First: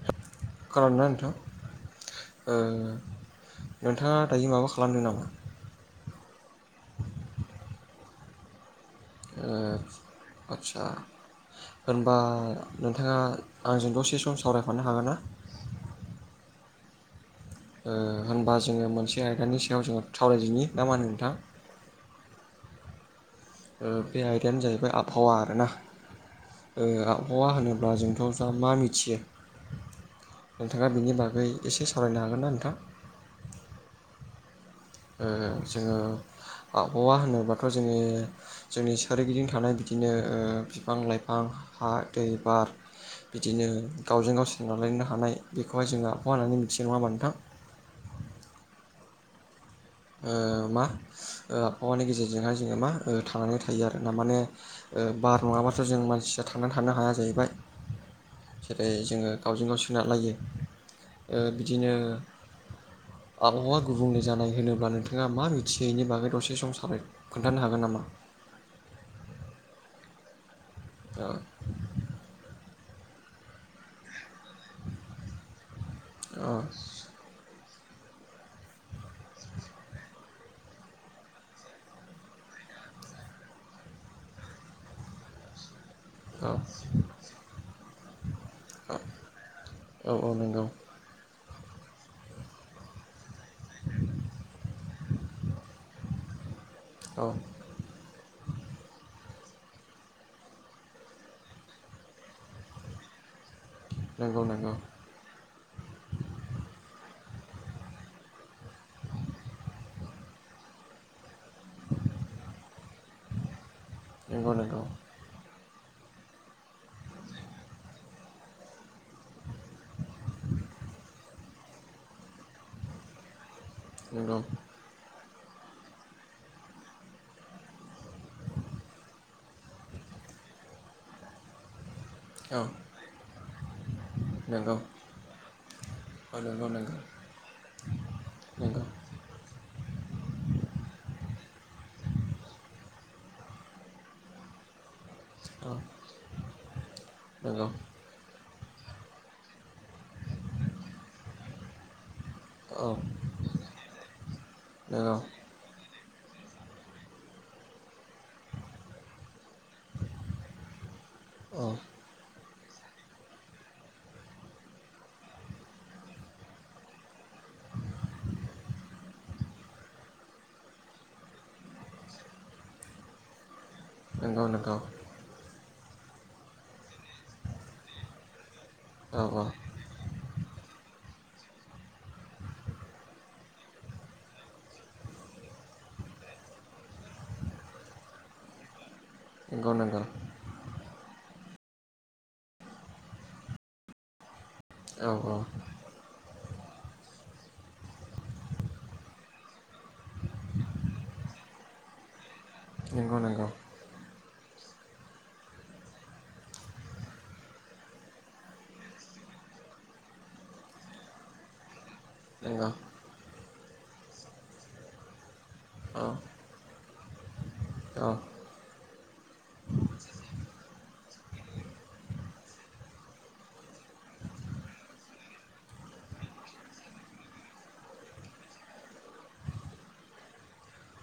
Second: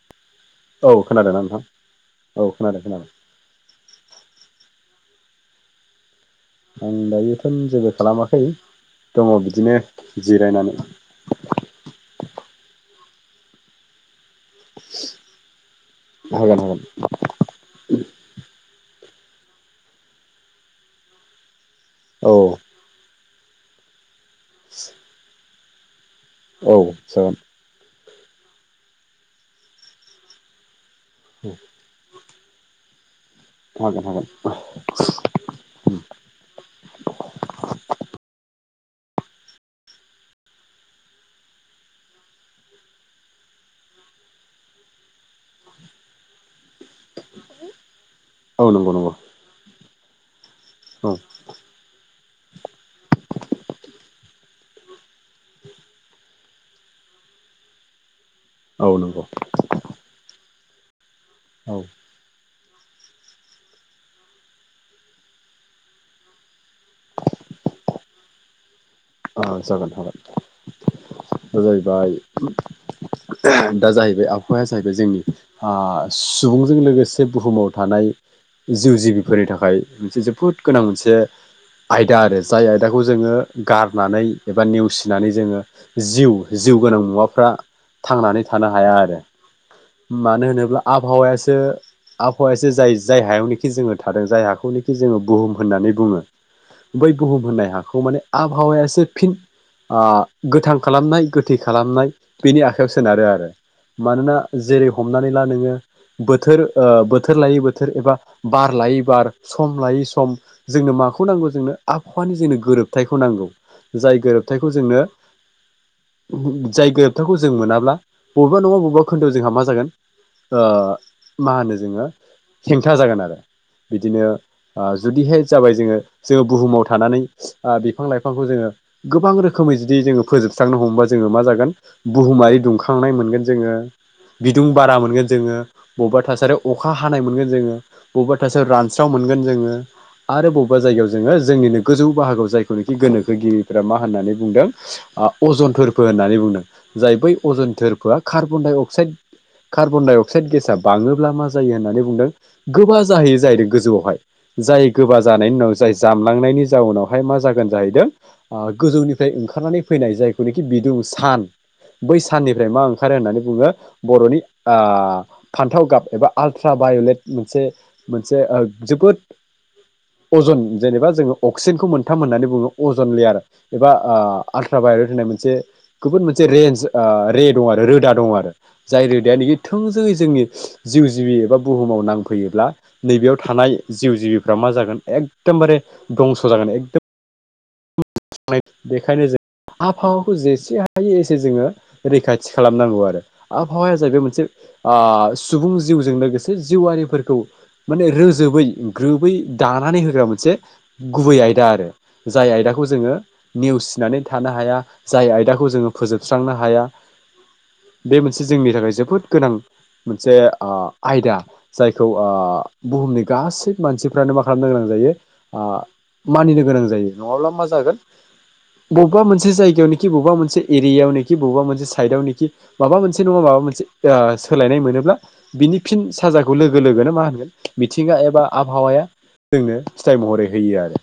[inaudible] औ खोनादों ना नोंथां खोनादोंना औ ओ खोनादों खोनादों नोंथाङा दायो माबा खा लामदों नामा? आं दायोथ' जेबो खालामाखै दङ ओ बिदिनो जिरायनानै आटचा होनबा नोंथाङा आंजों दसे सम सावरायफनो हागोनना? हागोन हागोन ओ होनबा जोङो मोनसे आयदानि सायाव जोङो सावरायदिनि ना मा होनो नोंथां? औ। ओ बे आयदानो जाहैबाय आबहावा आरोना औ ओ जागोन आबहावा होनोब्ला जोंथ' दा मा मिथियो नोंथाङा बेनि बागै एसे सावरायनो हागोन ना नोंथां हागोन हागोन ओ जोङो आबहावा होनोबाथ' जोङो जोंनि सोरगिदिं थानाय बिदिनो ओ बिफां लाइफ‌फां, हा, दै, बार बिदिनो गावजों गाव सोनारलायनो हानाय बेखौहाय जोङो आबहावा होननानै मिथियो नङा होमबा नोंथां [inaudible] औ नंगौ नंगौ। ओ मा औ ओ आबहावानि गेजेरजों जोंहाय जोङो मा थांनानै थायो आरो ना माने बार नङाब्लााथ' जों मानसिया थांनानै थानो हाया जाहैबाय। जेरै औ नंगौ जोङो गावजों गाव बिना लायो ओ औ बिदिनो आबहावा गुबुंले जानाय होनो अब्ला नोंथाङा मा मिथियो इनि बागै दसे सम सावरायनो खोन्थानो हागोन नामा? औ जागोन जागोन दा जाहैबाय दा जाहैबाय आबहावाया जाहैबाय जोंनि ओ ओ ओ सुबुंजों लोगोसे बुहुमाव थानाय जिउ जिबिफोरनि थाखाय मोनसे जोबोद गोनां मोनसे आयदा आरो जाय आयदाखौ जोङो गारनानै एबा नेवसिनानै जोङो जिउ औ जिउ गोनां मुवाफ्रा थांनानै थानो हाया आरो। औ औ मानो नंगौ होनोब्ला आबहावायासो ओ आबहावासो जाय जाय हायावनोखि जोङो थादों जाय हाखौनोखि जोङो बुहुम होननानै बुङो। बै औ बुहुम होननाय हाखौ माने आबहावायासो फिन ओ गोथां खालामनाय गोथै खालामनाय बेनि आखायाव सोनारो आरो। मानोना नंगौ नंगौ जेरै हमनानै ला नोङो बोथोर ओ बो थोर लायै बोथोर एबा बार लायै बार सम लायै सम जोंनो माखौ नांगौ जोंनो आबहावा खालि जोंनो गोरोबथायखौ नांगौ जाय नंगौ गोरोबथायखौ नंगौ जोंनो जाय गोरोबथाखौ जों मोनाब्ला बबेबा नङा बबेबा खोन्दोआव जोंहा मा जागोन ओ मा होनो जोङो हेंथा जागोन आरो बिदिनो नंगौ ओ जुदिहाय जाबाय जोङो जोङो बुहुमाव थानानै आ बिफां लाइफांखौ जोङो गोबां रोखोमै जुदि जोङो फोजोबस्रांनो हमबा जोङो मा जागोन बुहुमारि औ दुंखांनाय मोनगोन जोङो बिदुं नंगौ बारा मोनगोन जोङो बबेबा औ थासारि नंगौ अखा नंगौ हानाय मोनगोन जोङो बबेबा थासारि नंगौ रानस्राव मोन गोन जोङो आरो बबेबा जायगायाव जोङो जोंनिनो गोजौ बाहागोआव जायखौनोखि गोनोखोगिरिफ्रा मा होननानै बुंदों। आ औ अजन थोरफो होननानै बुंदों जाय बै नंगौ औ अजन थोरफोआ कार्बन डाइ अ क्साइड कार्बन डाइ अक्साइड गेसा बाङोब्ला मा जायो होननानै बुंदों गोबा जाहैयो जाहैदों गोजौआवहाय जाय नंगौ गोबा जानायनि उनाव जाय जामलांनायनि जाउनावहाय मा जागोन जाहैदों अ गोजौनिफ्राय ओंखारनानै फैनाय जायखौनिखि बिदुं सान औ बै साननि फ्राय मा ओंखारो होननानै बुङो बर'नि आ फान्थाव गाब एबा आल्ट्रा बायलेट मोन से मोनसे अ जोबोद अजन जेनेबा जोङो अक्सेनखौ मोनथाम होननानै बुङो अजन लेयार एबा आ नंगौ नंगौ आल्ट्राभायरेट होननाय मोनसे गुबुन मोनसे रेन्ज अ रे दं आरो रोदा दङ आरो जाय औ औ रोदाया नोखि थों ङै जोंनि जिउ जिबि एबा बुहुमाव नांफैयोब्ला नैबेयाव थानाय जिउ जिबिफ्रा मा जागोन एकदमबारे दंस' जागोन एकदम [inaudible] [unintelligible] बेखायनो नंगौ जों नंगौ आबहावाखौ जेसे हायो हायो एसे जोङो रैखाथि खालामनांगौ आरो आबहावाया जाहैबाय मोनसे अ औ औ सुबुं जिउजों लोगोसे जिउआरिफोरखौ माने रोजोबै ग्रोबै दानानै होग्रा मोनसे गुबै आय दा आरो जाय आयदाखौ जोङो नंगौ नंगौ नेवसिनानै थानो हाया जाय आयदाखौ जोङो फोजोबस्रांनो हाया बे मोनसे जोंनि थाखाय जोबोद गोनां मोनसे आ आयदा। जायखौ अ नंगौ बुहुमनि गासै मानसिफ्रानो मा खालामनो गोनां जायो आ औ मानिनो गोनां जायो नङाब्ला मा जागोन औ ब बबा मोनसे जायगायावनिखि बबबा मोनसे एरियावनेखि बबेबा मोनसे साइदावनेखि माबा मोनसे नङा माबा मोनसे ओ ओ सोलायनाय मोनोब्ला बिनि फिन साजाखौ लोगो लोगोनो मा होनगोन मिथिंगा एबा आबहावाया। जोंनो फिथाइ महरै होयो आरो।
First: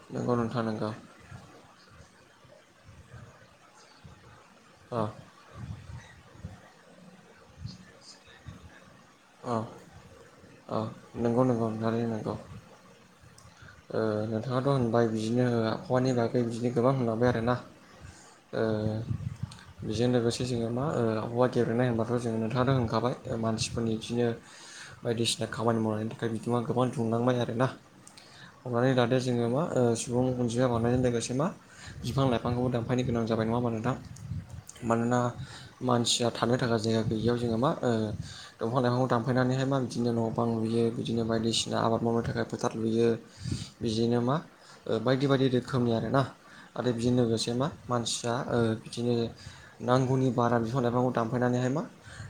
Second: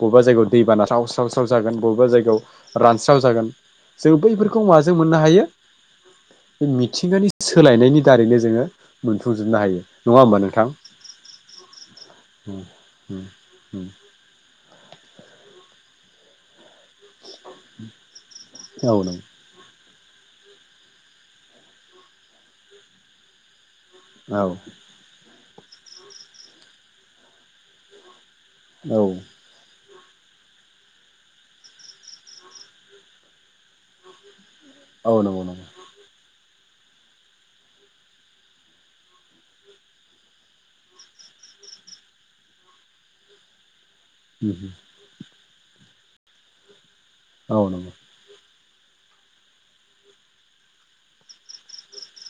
बबेबा नंगौ जायगायाव दै नोंथां बाना नंगौ स्राव-स्राव-स्राव जागोन बबेबा जायगायाव रानस्राव जागोन जों बैफोर- खौ माजों औ मोननो हायो बे मिथिंगानि सोलायनायनि दारैनो जोङो औ मोनफुंजोबनो हायो नङा होमबा नोंथां? औ नंगौ नंगौ थारैनो नंगौ। उम। ओ नोंथाङाथ' होनबाय बिजिनो आबहावानि बागै बिजिनो गोबां होनलांबाय आरोना ओ औ नंगौ बेजों लोगोसे जोङो मा ओ आबहावा गेबेनाय होनबाथ' जोङो नोंथाङाथ' होनखाबाय ओ मानसि फोरनि बिदिनो औ बायदिसिना खामानि मावनायनि थाखाय बिदुङा गोबां दुंलांबाय आरोना। हनानै लादो जोङो मा ओ सुबुं अनजिमा बांनायजों लोगोसे मा बिफां-लाइफांखौबो दानफायनो गोनां जाबाय नङा हमबा नोंथां? औ मानोना नंगौ नंगौ मानसिया थानो थाखाय जायगा गैयियाव जोङो मा ओ ओ दंफां-लाइफांखौ दानफायनानैहाय मा बिदिनो न' बां लुयो बिदिनो बाय- दिसिना आबाद मावनो थाखाय फोथार लुयो। बिदिनो मा बायदि-बायदि रोखोमनि आरोना। आरो बिजों लोगोसे मा औ नंगौ मानसिया ओ बिदिनो नांगौनि बारा बिफां-लाइफांखौ दानफायनानैहाय मा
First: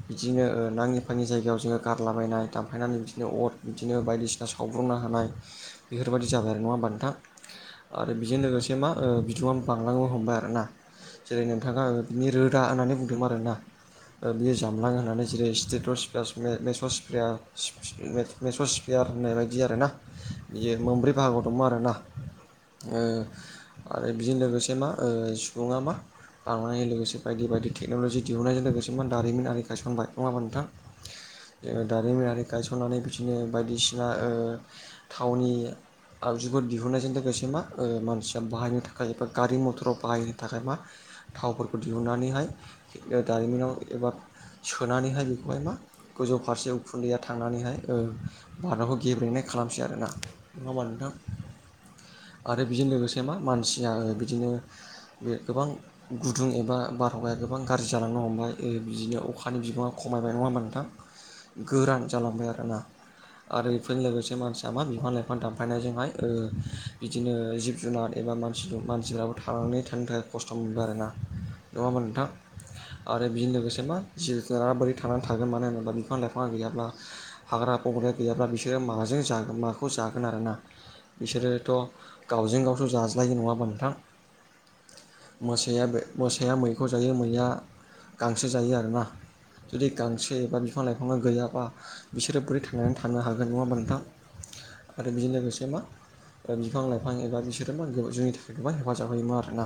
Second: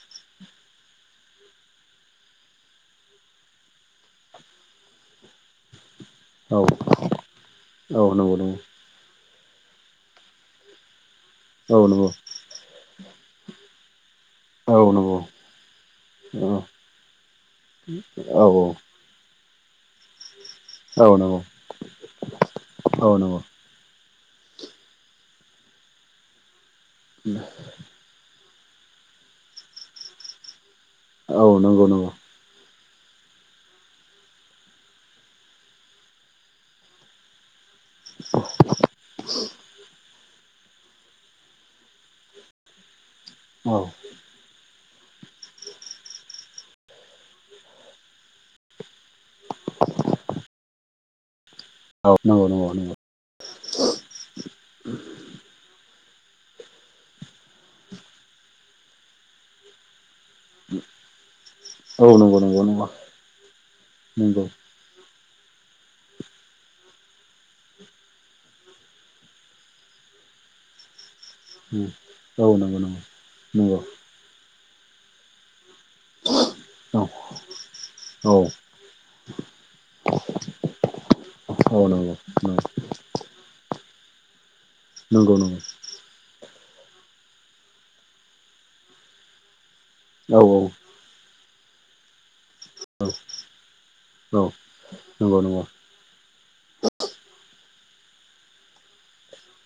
बिदिनो ओ नाङि-फाङि जायगायाव जोङो गारलाबायनाय दानफायनानै बिदिनो अर बिदिनो बायदिसिना साब्र नो हानाय बेफोरबायदि जाबाय आरो औ नङा हमबा नोंथां औ आरो नंगौ बिजों नंगौ लोगोसे मा ओ बि दुङा बांलांनो हमबाय आरो ना जेरै- औ नोंथाङा नंगौ बिनि रोदा होननानै बुंदोंमोन आरोना। ओ बियो औ जामलांङो नंगौ होननानै जेरै- औ औ [unintelligible] होननाय बायदि दि आरो ना। बियो औ मोमब्रै नंगौ बाहागोआव दंमो आरोना ओ औ नंगौ आरो बेजों लोगोसे मा ओ सुबुङा मा बांनाय लोगोसे बायदि बायदि टेक्न'लजि दिहुननाय लोगोसे मा दारिमिनारि गायसनबाय नङा होनबा नोंथां? औ जेनेबा नंगौ नंगौ दारिमिनारि गायस स'ननानै बिदिनो बायदिसिना ओ थावनि आगजुफोर दिहुननायजों लोगोसे मा। ओ मानसिया बाहायनो थाखाय एबा गारि-मथराव बाहाय थाखाय मा थावफोरखौ दिहुननानैहाय ओ दारिमिनाव औ एबा सोनानैहाय बेखौहाय मा गोजौ फारसे उखुन्दैया थांनानैहाय ओ [inaudible] दि आरोना नङा होमबा नोंथां? औ नंगौ आरो नंगौ बेजों नंगौ लोगोसे मा मानसिया ओ बिदिनो बे गोबां। गुदुं एबा बारहावाया गोबां गाज्रि जालांनो हमबाय ओ बिदिनो अखानि बिबाङा ख खमायबाय नङा होनबा नोंथां गोरान औ नंगौ जालांबाय नंगौ नंगौ आरोना आरो बेफोरनि लोगोसे नंगौ मानसि मा बिफां-लाइफां दानफायनायजोंहाय ओ बिदिनो जिब-जुनाद एबा मानसिद मानसिफ्राबो थानां नै थानो थाखाय खस्थ' मोनबाय आरोना नङा होनबा नोंथां? औ नंगौ नंगौ आरो बेजों नंगौ लोगोसे मा जि जुनारा बोरै थांनानै थागोन मानो होनोब्ला बिफां-लाइफां गैयाब्ला हाग्रा-बंग्राया औ गैयाब्ला बिसोरो माजों जा माखौ जागोन आरोना बिसोरोथ' औ नंगौ गावजों नंगौ गावथ' जाज्लायो नङा होनबा नोंथां? नंगौ औ नंगौ औ नंगौ औ नंगौ औ नंगौ औ नंगौ औ नंगौ औ नंगौ औ नंगौ औ मोसाया बे मोसाया मैखौ जायो मैया गांसो जायो आरोना। जुदि गांसो एबा बिफां-लाइफाङा गैयाबा बिसोरो बोरै थांनानै थानो हागोन नङा हाबा नोंथां। आरो बेजों लोगोसे मा ओ बिफां-लाइफां एबा बि [unintelligible] जोंनि थाखाय गोबां हेफाजाब होयोमोन आरोना।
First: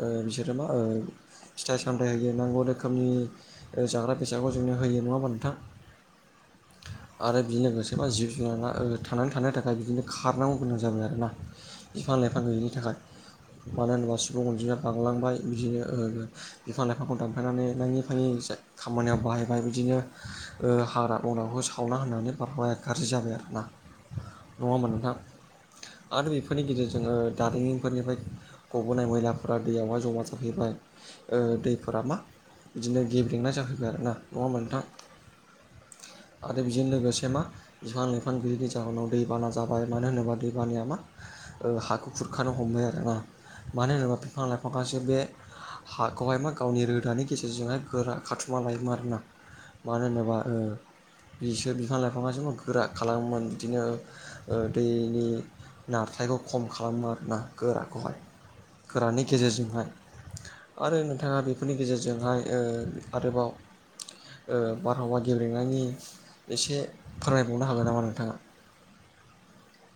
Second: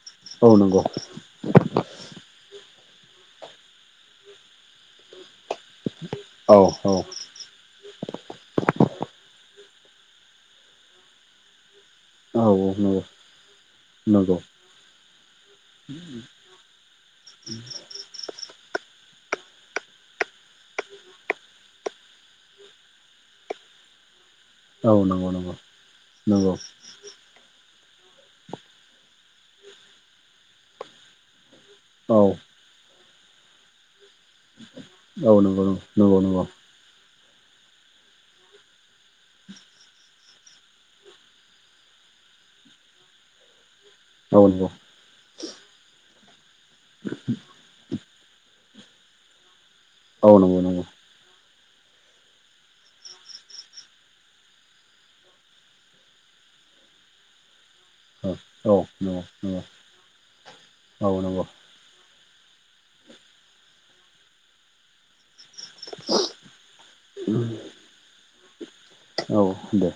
ओ बिसोरो मा ओ फिथाइ-सामथाइ होयो नांगौ रोखोमनि ओ जाग्रा बेसादखौ जोंनो होयो नङा होनबा नोंथां? आरो बिजों लोगोसे‌ मा जिब जुनारा ओ थांनानै थानो थाखाय बिदिनो खारनांगौ गोनां जाबाय आरोना बिफां-लाइफां गैयिनि थाखाय। मानो होनोबा सुबुं अनजिमाया बांलांबाय बिदिनो ओ बिफां-लाइफांखौ दानफायनानै नाङि-फाङि। से खामानियाव बाहायनाय बिदिनो ओ हाग्रा बंग्राखौ सावना होननानै बारहावाया गाज्रि जाबाय आरोना नङा होमबा औ नोंथां नंगौ नंगौ आरो बेफोरनि गेजेरजों ओ दारिमिनफोरनिफ्राय गबोनाय मैला फोरा दैयावहाय जमा जाफैबाय ओ दैफोरा मा बिदिनो गेब्रेंनाय जाफैबाय आरो ना नङा होमबा नोंथां आरो बेजों लोगोसे मा बिफां ला नो आरो ना मानो होनोबा बिफां लाइफाङासो बे हाखौहाय मा गावनि रोदानि गेजेरजोंहाय गोरा खाथुमा लायोमोन आरोना मानो होनोबा ओ बिसोर बिफां लाइफाङा जोंखौ गोरा खालामोमोन बिदिनो ओ दैनि नारथायखौ खम खालामो आरोना गोराखौहाय गोरानि गेजेरजोंहाय आरो नोंथाङा बेफोरनि गेजेरजोंहाय ओ आरोबाव ओ बारहावा गेब्रेंनायनि एसे उम फोरमायबावनो हागोन नामा नोंथाङा? औ दे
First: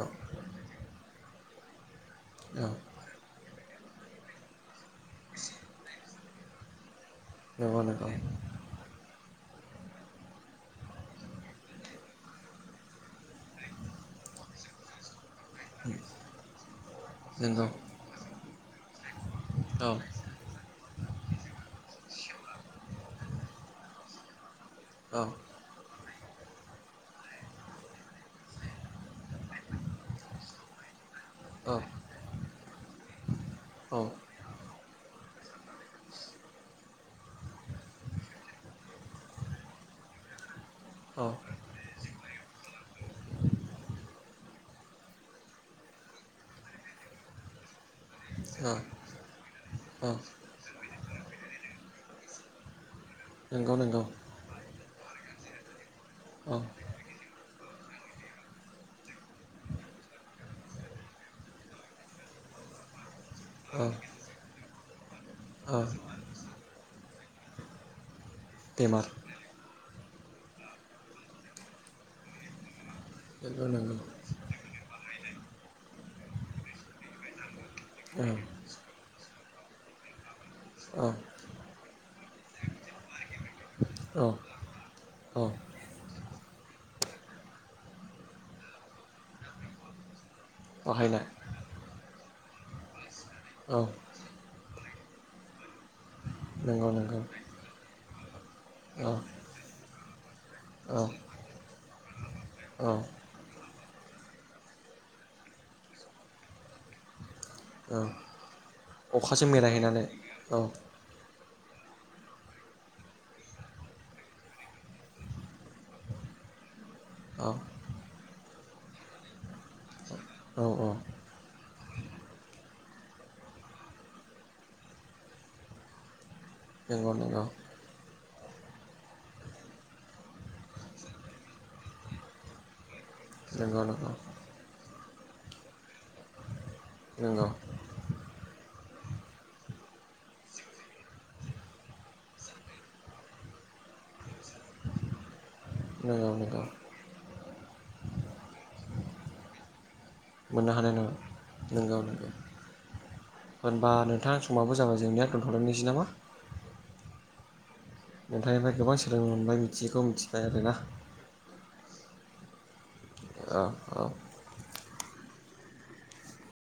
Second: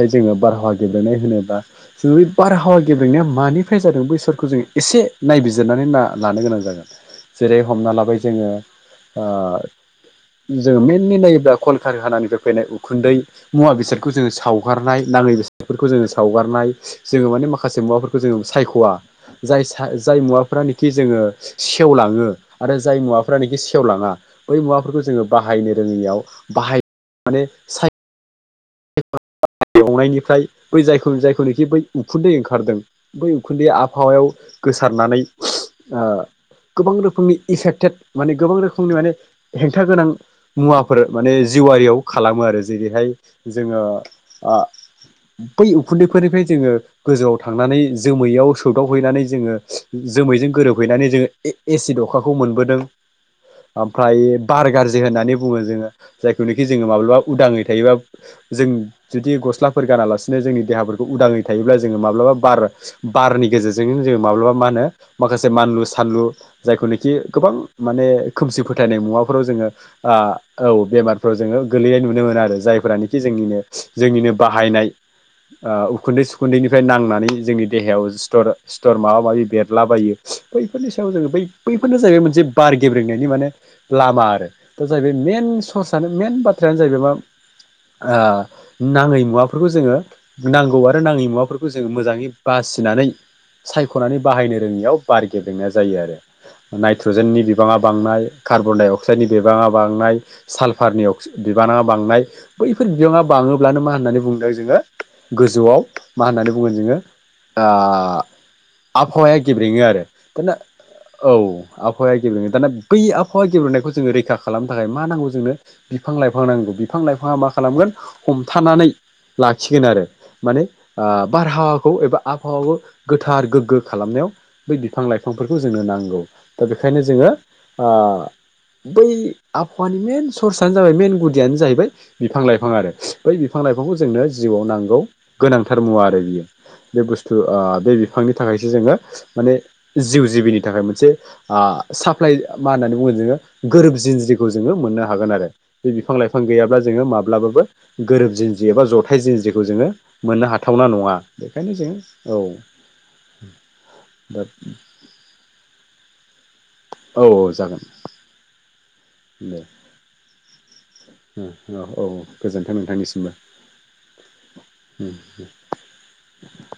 औ जोङो बारहावा गेब्रेंनाय होनोब्ला जों बे औ बारहावा गेब्रेंनाया मानि फ्राय जादों बैसोरखौ जों एसे नायबिजिरनानै ना लानो गोनां जागोन जेरै नंगौ हमना नंगौ लाबाय जोङो ओ जोङो मेनलि नायोब्ला कलकार हानानिफ्राय फैनाय उखुन्दै मुवा बेसादखौ जोङो सावगारनाय नाङै बेस बेफोरखौ जोङो सावगारनाय जोङो माने नंगौ माखासे मुवाफोरखौ जोङो सायख'वा जाय सा औ जाय मुवाफ्रानोखि जोङो सेवलाङो आरो जाय मुवाफ्रानोखि सेवलाङा बै मुवाफोरखौ औ जोङो रोङियाव बाहाय [inaudible] माने साय एवनायनिफ्राय बै जायखौ जायखौनोखि औ बै उखुन्दै ओंखारदों बै उखुन्दै औ आबहावायाव गोसो सारनानै ओ गोबां रोखोमनि इफेक्टेड माने गोबां रोखोमनि माने हेंथा गोनां मुवाफोर औ माने जिवारियाव खालामो आरो जेरैहाय जोङो ओ बै उखुन्दैफोरनिफ्राय जोङो गोजौआव थांनानै जोमैयाव सोवदावहैनानै जोङो औ जोमैजों गोरोबहैनानै जोङो ए एसिड अखाखौ मोनबोदों नंगौ नंगौ ओमफ्राय बार गाज्रि होननानै बुङो जोङो औ जायखौनोखि जोङो माब्लाबा उदाङै थायोबा जों जुदि गस्लाफोर गानालासिनो जोंनि देहाफोरखौ उदाङै थायोब्ला जोङो माब्लाबा बार बारनि औ गेजेरजोंनो जोङो माब्लाबा मा होनो माखासे औ मानलु सानलु जायखौनोखि गोबां माने खोमसि फोथायनाय बेमार मुवाफोराव जोङो ओ औ बेमारफोर जोङो गोलैनाय नुनो मोनो आरो जायफ्रानोखि जोंनिनो नंगौ नंगौ जोंनिनो बाहायनाय ओ उखुन्दै सुखुन्दैनिफाय नांनानै जोंनि देहायाव औ सिथर सिथर माबा माबि बेरलाबायो बैफोरनि औ सायाव जोङो बै बैफोरनो जाहैबाय मोनसे बार गेब्रेंनायनि माने औ लामा आरो दा जाहैबाय औ मेन सर्सआनो मेन बाथ्रायानो जाहैबाय मा ओ नाङै मुवाफोरखौ जोङो नांगौ आरो बाहायनाय नाङै मुवाफोरखौ जोंङो मोजाङै बासिनानै औ सायख'नानै बाहायनो रोङियाव बार गेब्रेंना जायो आरो नंगौ नंगौ नाइट्रजेननि बिबाङा बांनाय कार्बन दडाइ औ अक्साइडनि बिबाङा बांनाय औ साल्फारनि अक्सि बिबाङा बांनाय बैफोर औ बिबाङा बाङोब्लानो मा होननानै बुंदों जोङो गोजौआव मा होननानै बुङो जोङो ओ औ आबहावाया अखाजों गेब्रेङो आरो बेरायहैनानै दाना औ औ आबहावाया गेब्रेङो दाना बै आबहावा गेब्रेंनायखौ जोङो रैखा खालामनो थाखाय मा नांगौ जोंनो बिफां लाइफां नांगौ बिफां लाइफाङा औ मा खालामगोन हमथानानै लाखिगोन आरो माने औ औ ओ बारहावाखौ एबा आबहावाखौ गोथार गोग्गो खालामनायाव बै बिफां लाइफांफोरखौ जोंनो नांगौ दा बेखायनो नंगौ जोङो नंगौ ओ बै आबहावानि मेन सर्सआानो जाबाय मेन गुदियानो जाहैबाय बिफां लाइफां आरो बै बिफां नंगौ लाइफांखौ नंगौ जोंनो जिउआव नांगौ गोनांथार मुवा आरो बियो बे बुस्थु नंगौ ओ बे बिफांनि थाखायसो जोङो माने जिउ जिबिनि थाखाय मोनसे ओ साप्लाय मा होननानै बुङो जोङो गोरोब जिनज्रिखौ जोङो मोननो हागोन आरो। बे बिफां नंगौ लाइफां नंगौ गैयाब्ला जोङो माब्लाबाबो गोरोब जिन्ज्रि एबा जथाय जिन्ज्रिखौ जोङो मोननो हाथावना नङा बेखायनो जों नंगौ नंगौ औ। होनबा नोंथां दा समाबो जाबाय जोंनिया दोनथ'लायनोसै नामा? औ औ जागोन। नोंथांनिफ्राय गोबां सोलोंनो दे मोनबाय मिथियैखौ मिथिबाय आरोना। [unintelligible] औ औ गोजोन्थों नोंथांनिसिम। [unintelligible] [inaudible]